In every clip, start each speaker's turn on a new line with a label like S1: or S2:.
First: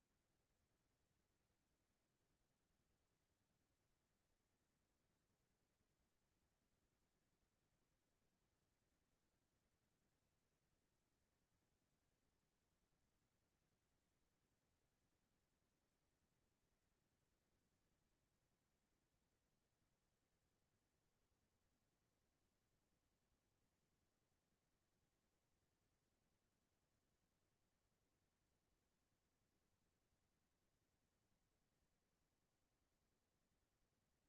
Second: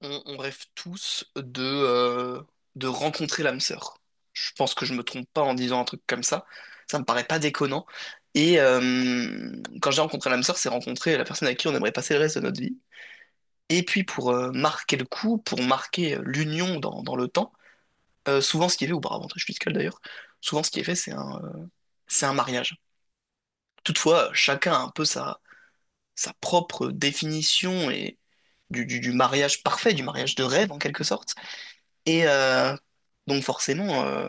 S1: On rêve tous de de rencontrer l'âme sœur. Je pense que je me trompe pas en disant un truc comme ça. Ça me paraît pas déconnant. Et euh, Quand j'ai rencontré l'âme sœur, c'est rencontrer la personne avec qui on aimerait passer le reste de notre vie. Et puis pour marquer le coup, pour marquer l'union dans le temps, souvent ce qui est fait, ou par avantage fiscal d'ailleurs, souvent ce qui est fait, c'est un, c'est un mariage. Toutefois, chacun a un peu sa propre définition et du mariage parfait, du mariage de rêve en quelque sorte. Et euh, donc forcément,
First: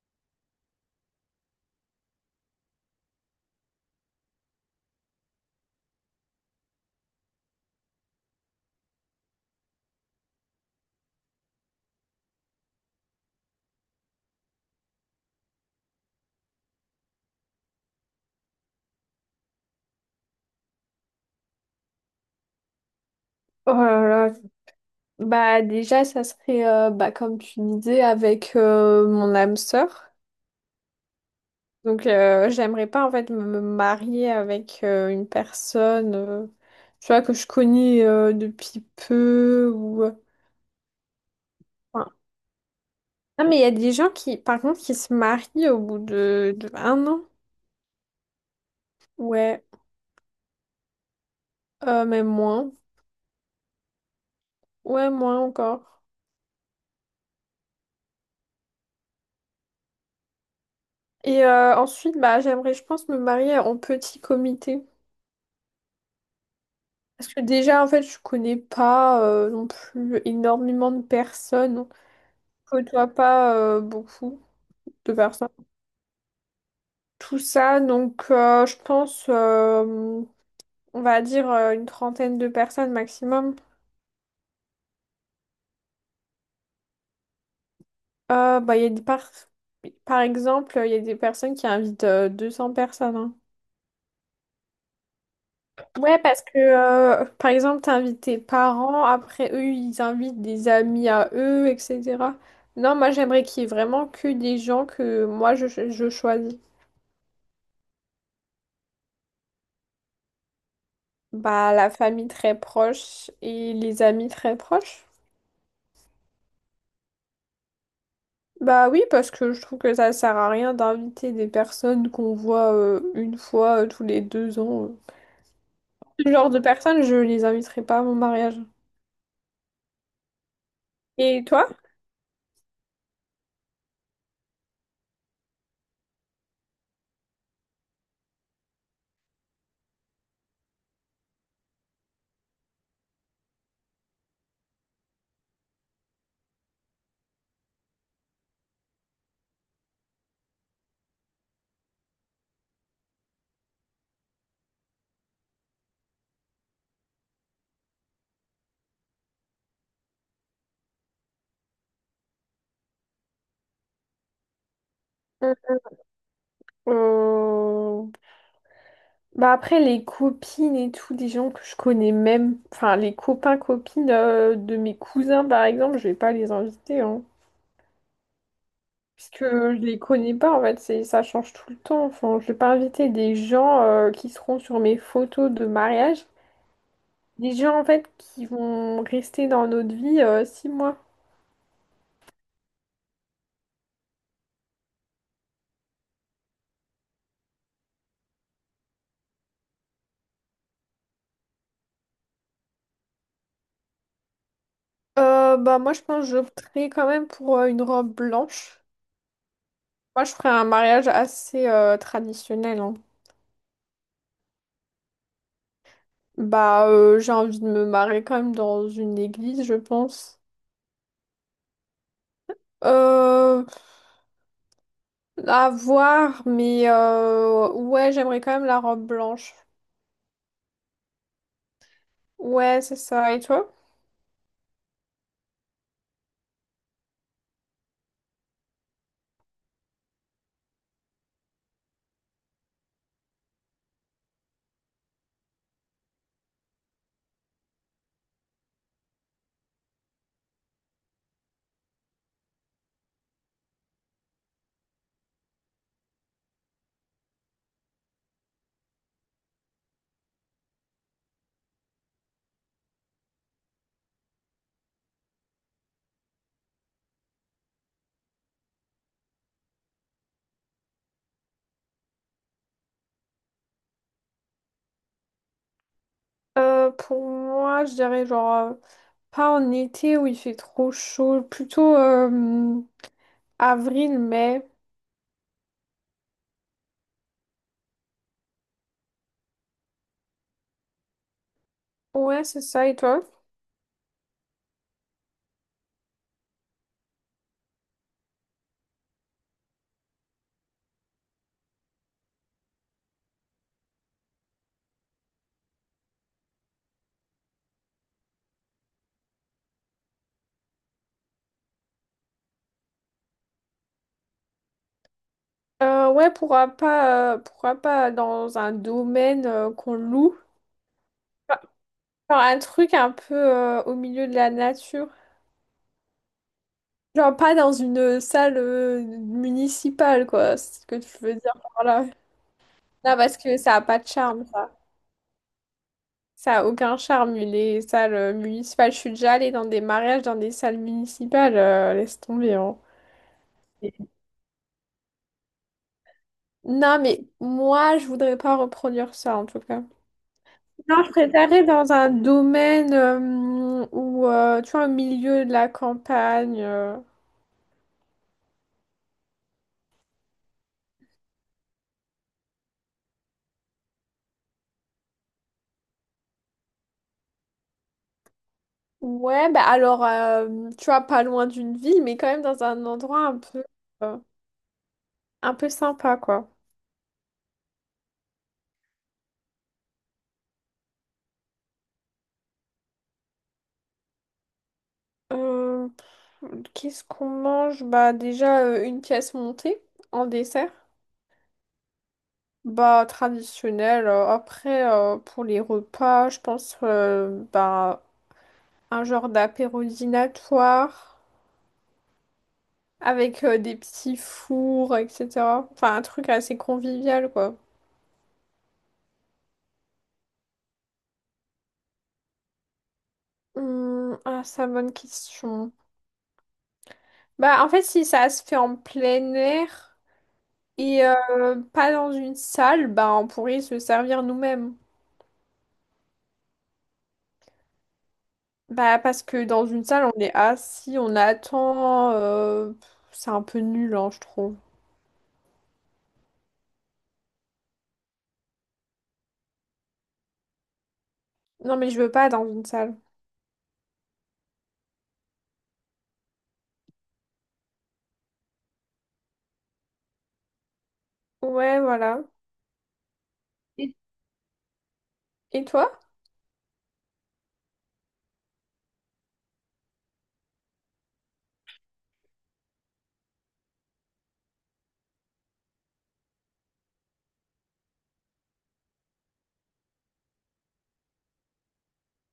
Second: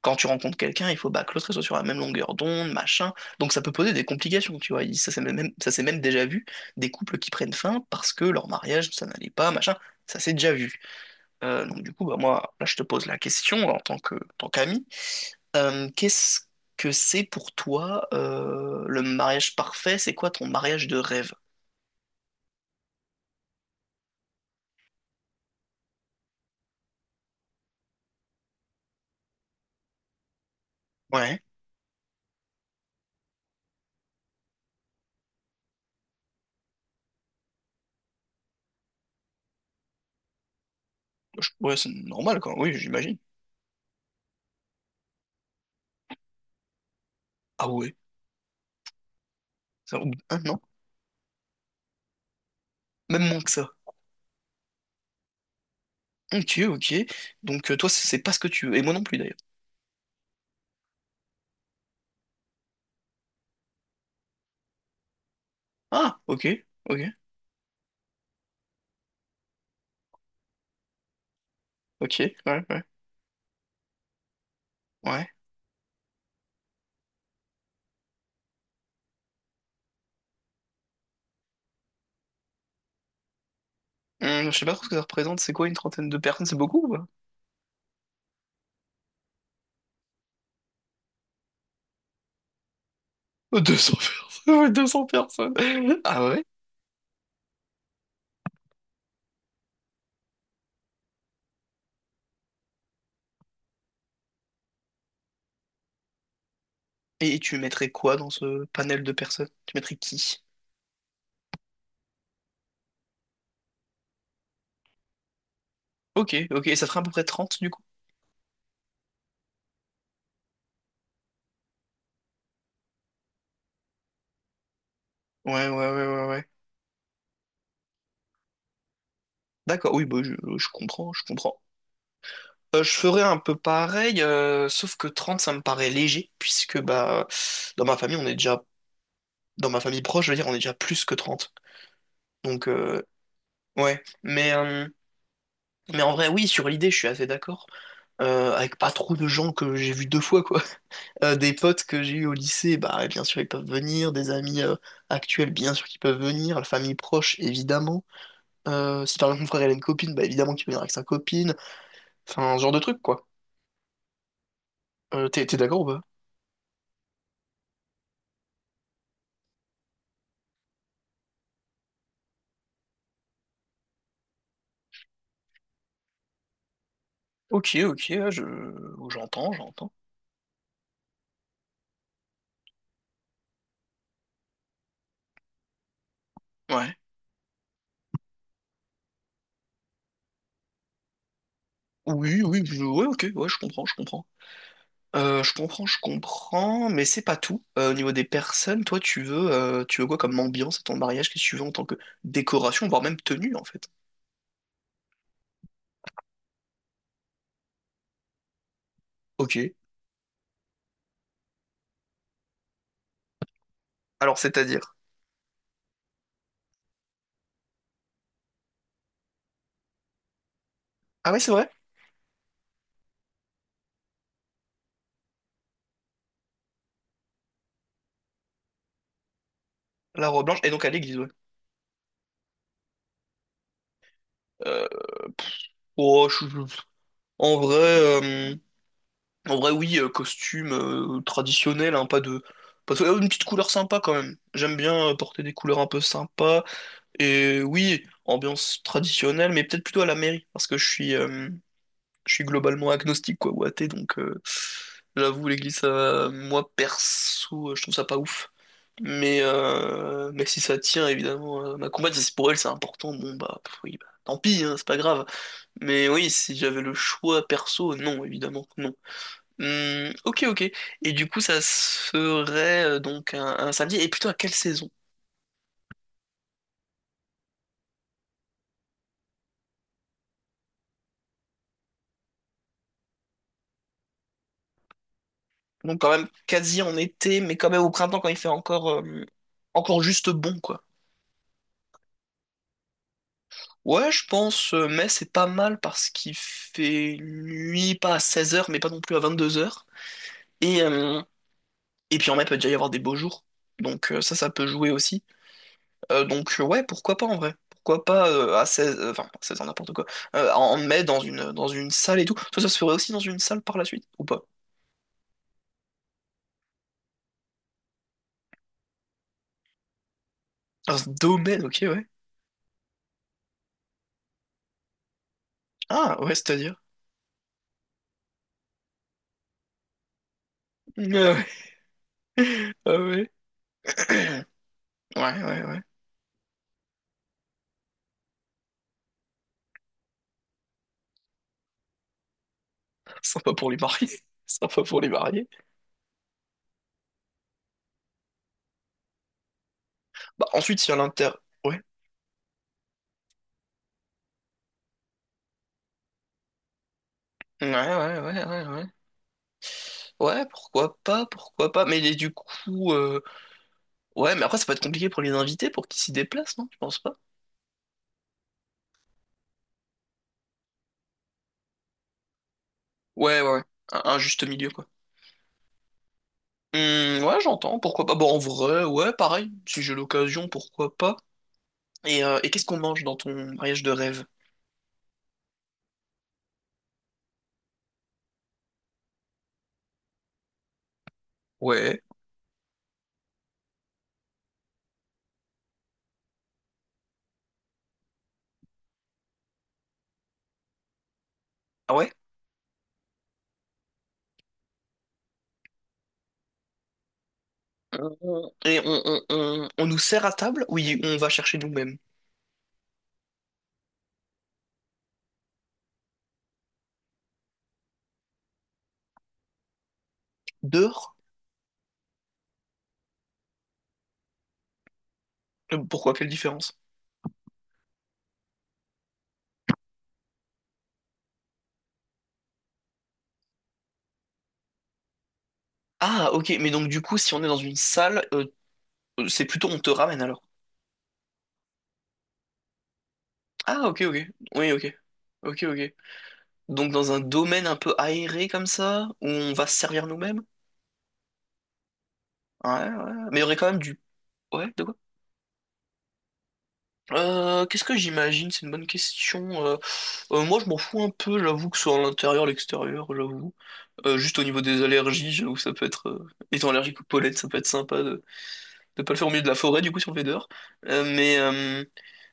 S1: quand tu rencontres quelqu'un, il faut bah, que l'autre soit sur la même longueur d'onde, machin. Donc ça peut poser des complications, tu vois. Ça s'est même déjà vu, des couples qui prennent fin parce que leur mariage, ça n'allait pas, machin. Ça s'est déjà vu. Donc du coup, bah, moi, là, je te pose la question en tant qu'ami. Qu'est-ce que c'est pour toi le mariage parfait? C'est quoi ton mariage de rêve?
S2: Oh là là. Déjà ça serait comme tu disais avec mon âme sœur.
S1: Ouais.
S2: J'aimerais pas en fait me marier avec une personne, tu vois, que je connais depuis peu ou euh,
S1: Ouais, c'est
S2: enfin,
S1: normal, quoi. Oui, j'imagine.
S2: ah mais il y a des gens qui par contre qui se marient au bout de un an.
S1: Ah ouais,
S2: Ouais,
S1: ça, ou- hein, non?
S2: même moins.
S1: Même moins que ça.
S2: Ouais, moins encore.
S1: Ok, ok. Donc toi, c'est pas ce que tu veux. Et moi non plus d'ailleurs.
S2: Ensuite, j'aimerais, je pense, me marier en petit comité.
S1: Ah, ok, ok,
S2: Parce que déjà, en fait, je connais pas non plus énormément de personnes.
S1: ok, ouais,
S2: Je
S1: ouais,
S2: côtoie pas beaucoup de
S1: ouais.
S2: personnes. Tout ça, donc je pense, on va dire une trentaine de personnes maximum.
S1: Je sais pas trop ce que ça représente. C'est quoi une trentaine de personnes? C'est beaucoup ou pas?
S2: Bah, il y a par exemple, il y a des personnes qui invitent 200 personnes, hein.
S1: 200 personnes. 200 personnes.
S2: Ouais,
S1: Ah
S2: parce
S1: ouais?
S2: que par exemple, t'invites tes parents, après eux, ils invitent des amis à eux, etc. Non, moi j'aimerais qu'il y ait vraiment que des gens que moi, je choisis.
S1: Et tu mettrais quoi dans ce panel de personnes? Tu mettrais qui?
S2: Bah, la famille très proche et les amis très proches.
S1: Ok, ok. Et ça ferait à peu près 30 du coup?
S2: Bah oui, parce que je trouve que ça sert à rien d'inviter des personnes qu'on voit une fois tous les deux ans.
S1: Ouais, ouais, ouais, ouais,
S2: Ce
S1: ouais.
S2: genre de personnes, je les inviterai pas à mon mariage.
S1: D'accord, oui, bah, je comprends, je
S2: Et
S1: comprends.
S2: toi?
S1: Je ferais un peu pareil, sauf que 30 ça me paraît léger, puisque bah dans ma famille, on est déjà, dans ma famille proche, je veux dire, on est déjà plus que trente. Donc, euh, ouais. Mais, euh, mais en vrai, oui, sur l'idée, je suis assez d'accord. Avec pas trop de gens que j'ai vus deux fois, quoi. Des potes que j'ai eus au lycée, bah, bien sûr, ils peuvent venir. Des amis actuels, bien sûr, qu'ils peuvent venir. La famille proche, évidemment. Si par exemple mon frère, il a une copine, bah, évidemment qu'il peut venir avec sa copine. Enfin, ce genre de truc, quoi. T'es
S2: Mm.
S1: d'accord ou pas?
S2: Euh, Bah après, les copines et tout, des gens que je connais même, enfin les copains-copines de mes cousins, par exemple, je vais pas les inviter, hein.
S1: Ok, ok, ouais, je...
S2: Parce
S1: j'entends,
S2: que je
S1: j'entends.
S2: les connais pas, en fait, ça change tout le temps. Enfin, je vais pas inviter des gens qui seront sur mes photos de mariage.
S1: Ouais.
S2: Des gens, en fait, qui vont rester dans notre vie 6 mois.
S1: Oui, oui, ouais, ok, ouais, je comprends, je comprends. Je comprends, mais c'est pas tout. Au niveau des personnes, toi, tu veux quoi comme ambiance à ton mariage? Qu'est-ce que tu veux en tant que décoration, voire même tenue, en fait?
S2: Bah, moi, je pense que j'opterais quand même pour une robe blanche.
S1: Ok.
S2: Moi, je ferais un mariage assez traditionnel, hein.
S1: Alors, c'est-à-dire?
S2: Bah, j'ai envie de me marier quand même dans une église, je pense.
S1: Ah ouais, c'est vrai?
S2: Euh, à voir, mais ouais, j'aimerais quand même la robe blanche.
S1: La robe blanche, et donc à l'église, ouais.
S2: Ouais, c'est ça. Et toi?
S1: Euh, oh, je- je- euh, en vrai, oui, costume traditionnel, hein, pas de... pas de- Une petite couleur sympa, quand même. J'aime bien porter des couleurs un peu sympas, et oui, ambiance traditionnelle, mais peut-être plutôt à la mairie, parce que je suis globalement agnostique quoi ou athée donc j'avoue moi perso je trouve ça pas ouf mais si ça tient évidemment ma compagne si c'est pour elle c'est important, bon bah pff, oui bah, tant pis hein, c'est pas grave. Mais oui si j'avais le choix perso non évidemment non. Ok, ok. Et du coup ça serait un samedi et plutôt à quelle saison?
S2: Pour moi, je dirais genre pas en été où il fait trop chaud, plutôt avril, mai.
S1: Donc quand même quasi en été mais quand même au printemps quand il fait encore juste bon quoi.
S2: Ouais, c'est ça, et toi?
S1: Ouais, je pense, mais c'est pas mal parce qu'il fait nuit, pas à 16 heures mais pas non plus à 22 heures. Et, euh, et puis en mai, peut déjà y avoir des beaux jours. Ça, ça peut jouer aussi. Ouais, pourquoi pas en vrai? Pourquoi pas à 16 enfin, à 16 ans, n'importe quoi. En mai, dans une salle et tout. Ça se ferait aussi dans une salle par la suite, ou pas?
S2: Ouais, pourquoi pas dans un domaine qu'on loue?
S1: Dans ce domaine, ok, ouais.
S2: Genre un truc un peu au milieu de la nature.
S1: Ah, ouais, c'est-à-dire.
S2: Genre pas dans une salle municipale, quoi. C'est ce que
S1: Ah
S2: tu veux
S1: ouais.
S2: dire par là.
S1: Ah
S2: Non,
S1: ouais.
S2: parce que ça a pas de charme.
S1: Ouais, ouais, ouais.
S2: Ça a aucun charme, les salles municipales. Je suis déjà allée dans des mariages, dans des salles municipales, laisse tomber, hein.
S1: Sympa pour les mariés. Sympa pour les mariés.
S2: Non, mais moi, je voudrais pas reproduire ça, en tout cas.
S1: Bah ensuite, il y a
S2: Non, je
S1: l'inter...
S2: préférerais
S1: ouais.
S2: dans un domaine où, tu vois, au milieu de la campagne.
S1: Ouais, ouais, ouais, ouais, ouais. Ouais, pourquoi pas, pourquoi pas. Mais ouais, mais après, ça peut être compliqué pour les invités, pour qu'ils s'y déplacent, non? Tu penses pas?
S2: Ouais, bah alors, tu vois, pas loin d'une ville, mais quand même dans un endroit
S1: Ouais, ouais, ouais. Un
S2: euh,
S1: juste milieu, quoi.
S2: un peu sympa, quoi.
S1: Ouais, j'entends, pourquoi pas. Bon, en vrai, ouais, pareil, si j'ai l'occasion, pourquoi pas. Et qu'est-ce qu'on mange dans ton mariage de rêve?
S2: Euh, Qu'est-ce qu'on mange? Bah déjà, une pièce montée en dessert.
S1: Ouais.
S2: Bah, traditionnel. Après, pour les repas, je pense, un genre d'apéro dînatoire
S1: Ah ouais?
S2: avec des petits fours, etc. Enfin, un truc assez convivial, quoi.
S1: On nous sert à table? Oui, on va chercher nous-mêmes.
S2: Ah, ça, bonne question. Bah, en fait, si ça se fait en plein air et
S1: Dehors?
S2: euh, pas dans une salle, bah, on pourrait se servir nous-mêmes.
S1: Pourquoi? Quelle différence?
S2: Bah, parce que dans une salle, on est assis, on attend, c'est un peu nul, hein, je trouve.
S1: Ah, ok, mais donc du coup, si on est dans une salle, c'est plutôt on te ramène alors.
S2: Non, mais je veux pas dans une salle.
S1: Ah, ok, ok. Oui, ok. Ok, ok. Donc dans un domaine un peu aéré comme ça, où on va se servir nous-mêmes?
S2: Ouais, voilà.
S1: Ouais, ouais, ouais. Mais il y aurait quand même
S2: Et-
S1: du... Ouais, de quoi?
S2: Et toi?
S1: Qu'est-ce que j'imagine? C'est une bonne question. Moi, je m'en fous un peu, j'avoue, que ce soit à l'intérieur, l'extérieur, j'avoue. Juste au niveau des allergies, j'avoue, étant allergique aux pollen, ça peut être sympa de ne pas le faire au milieu de la forêt, du coup, si on le fait dehors. Euh, mais... euh,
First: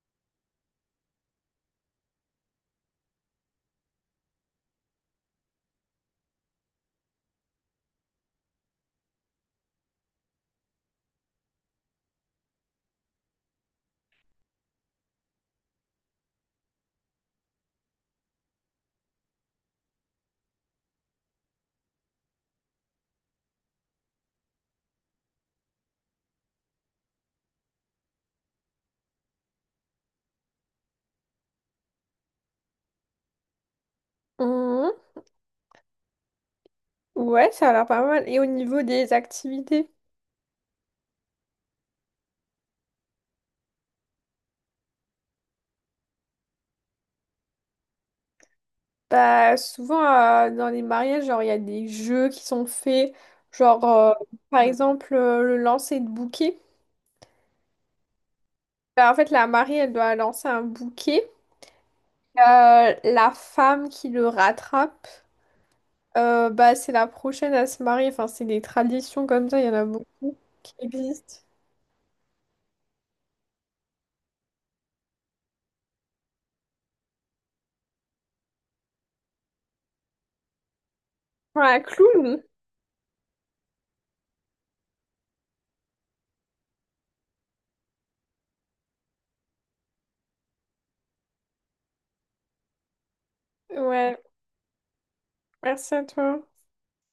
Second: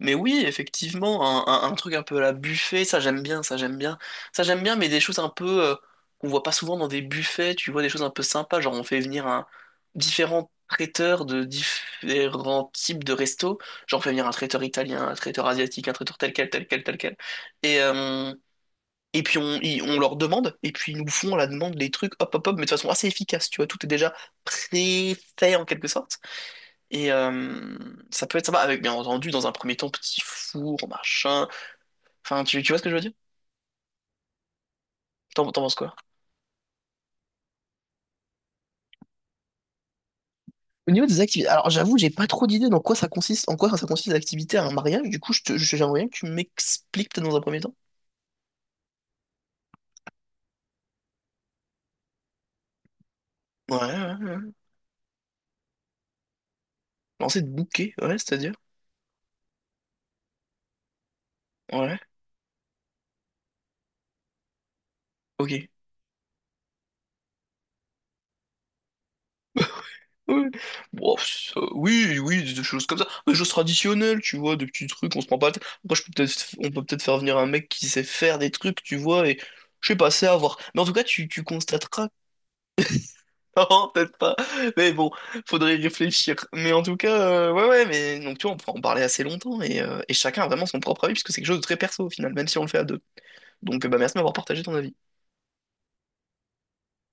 S1: Mais oui, effectivement, un truc un peu à la buffet, ça j'aime bien, ça j'aime bien. Ça j'aime bien, mais des choses un peu qu'on voit pas souvent dans des buffets, tu vois, des choses un peu sympas, genre on fait venir un différents traiteurs de différents types de restos, genre on fait venir un traiteur italien, un traiteur asiatique, un traiteur tel quel, tel quel, tel quel. Et, euh, et puis on leur demande, et puis ils nous font à la demande les trucs, hop, hop, hop, mais de façon assez efficace, tu vois, tout est déjà pré-fait en quelque sorte. Et euh, Ça peut être sympa avec, bien entendu, dans un premier temps, petit four, machin. Enfin, tu vois ce que je veux dire?
S2: Mhm.
S1: T'en penses quoi?
S2: Ouais, ça a l'air pas mal. Et au niveau des activités?
S1: Au niveau des activités, alors j'avoue, j'ai pas trop d'idées dans quoi ça consiste, en quoi ça consiste l'activité à un mariage. Du coup, j'aimerais bien que tu m'expliques peut-être dans un premier temps.
S2: Bah, souvent, dans les mariages, genre, il y a des jeux qui sont faits.
S1: Ouais,
S2: Genre,
S1: ouais, ouais.
S2: par exemple, le lancer de bouquet.
S1: Lancer de bouquet, ouais, c'est-à-dire?
S2: Bah, en fait, la mariée, elle doit lancer un bouquet.
S1: Ouais,
S2: La femme qui le rattrape,
S1: ok.
S2: bah, c'est la prochaine à se marier. Enfin, c'est des traditions comme ça, il y en a beaucoup
S1: Ouais.
S2: qui
S1: Bon,
S2: existent.
S1: ça- oui, oui, des choses comme ça. Des choses traditionnelles, tu vois, des petits trucs, on se prend pas la tête. Après, on peut peut-être faire venir un mec qui sait faire des trucs, tu vois, et je sais pas, c'est à voir. Mais en tout cas, tu
S2: Ouais,
S1: constateras
S2: clown!
S1: non, peut-être pas. Mais bon, faudrait y réfléchir. Mais en tout cas, ouais, mais donc tu vois, on pourra en parler assez longtemps et chacun a vraiment son propre avis puisque c'est quelque chose de très perso au final, même si on le fait à deux. Donc, bah, merci
S2: Ouais,
S1: de m'avoir partagé ton avis.
S2: merci à toi.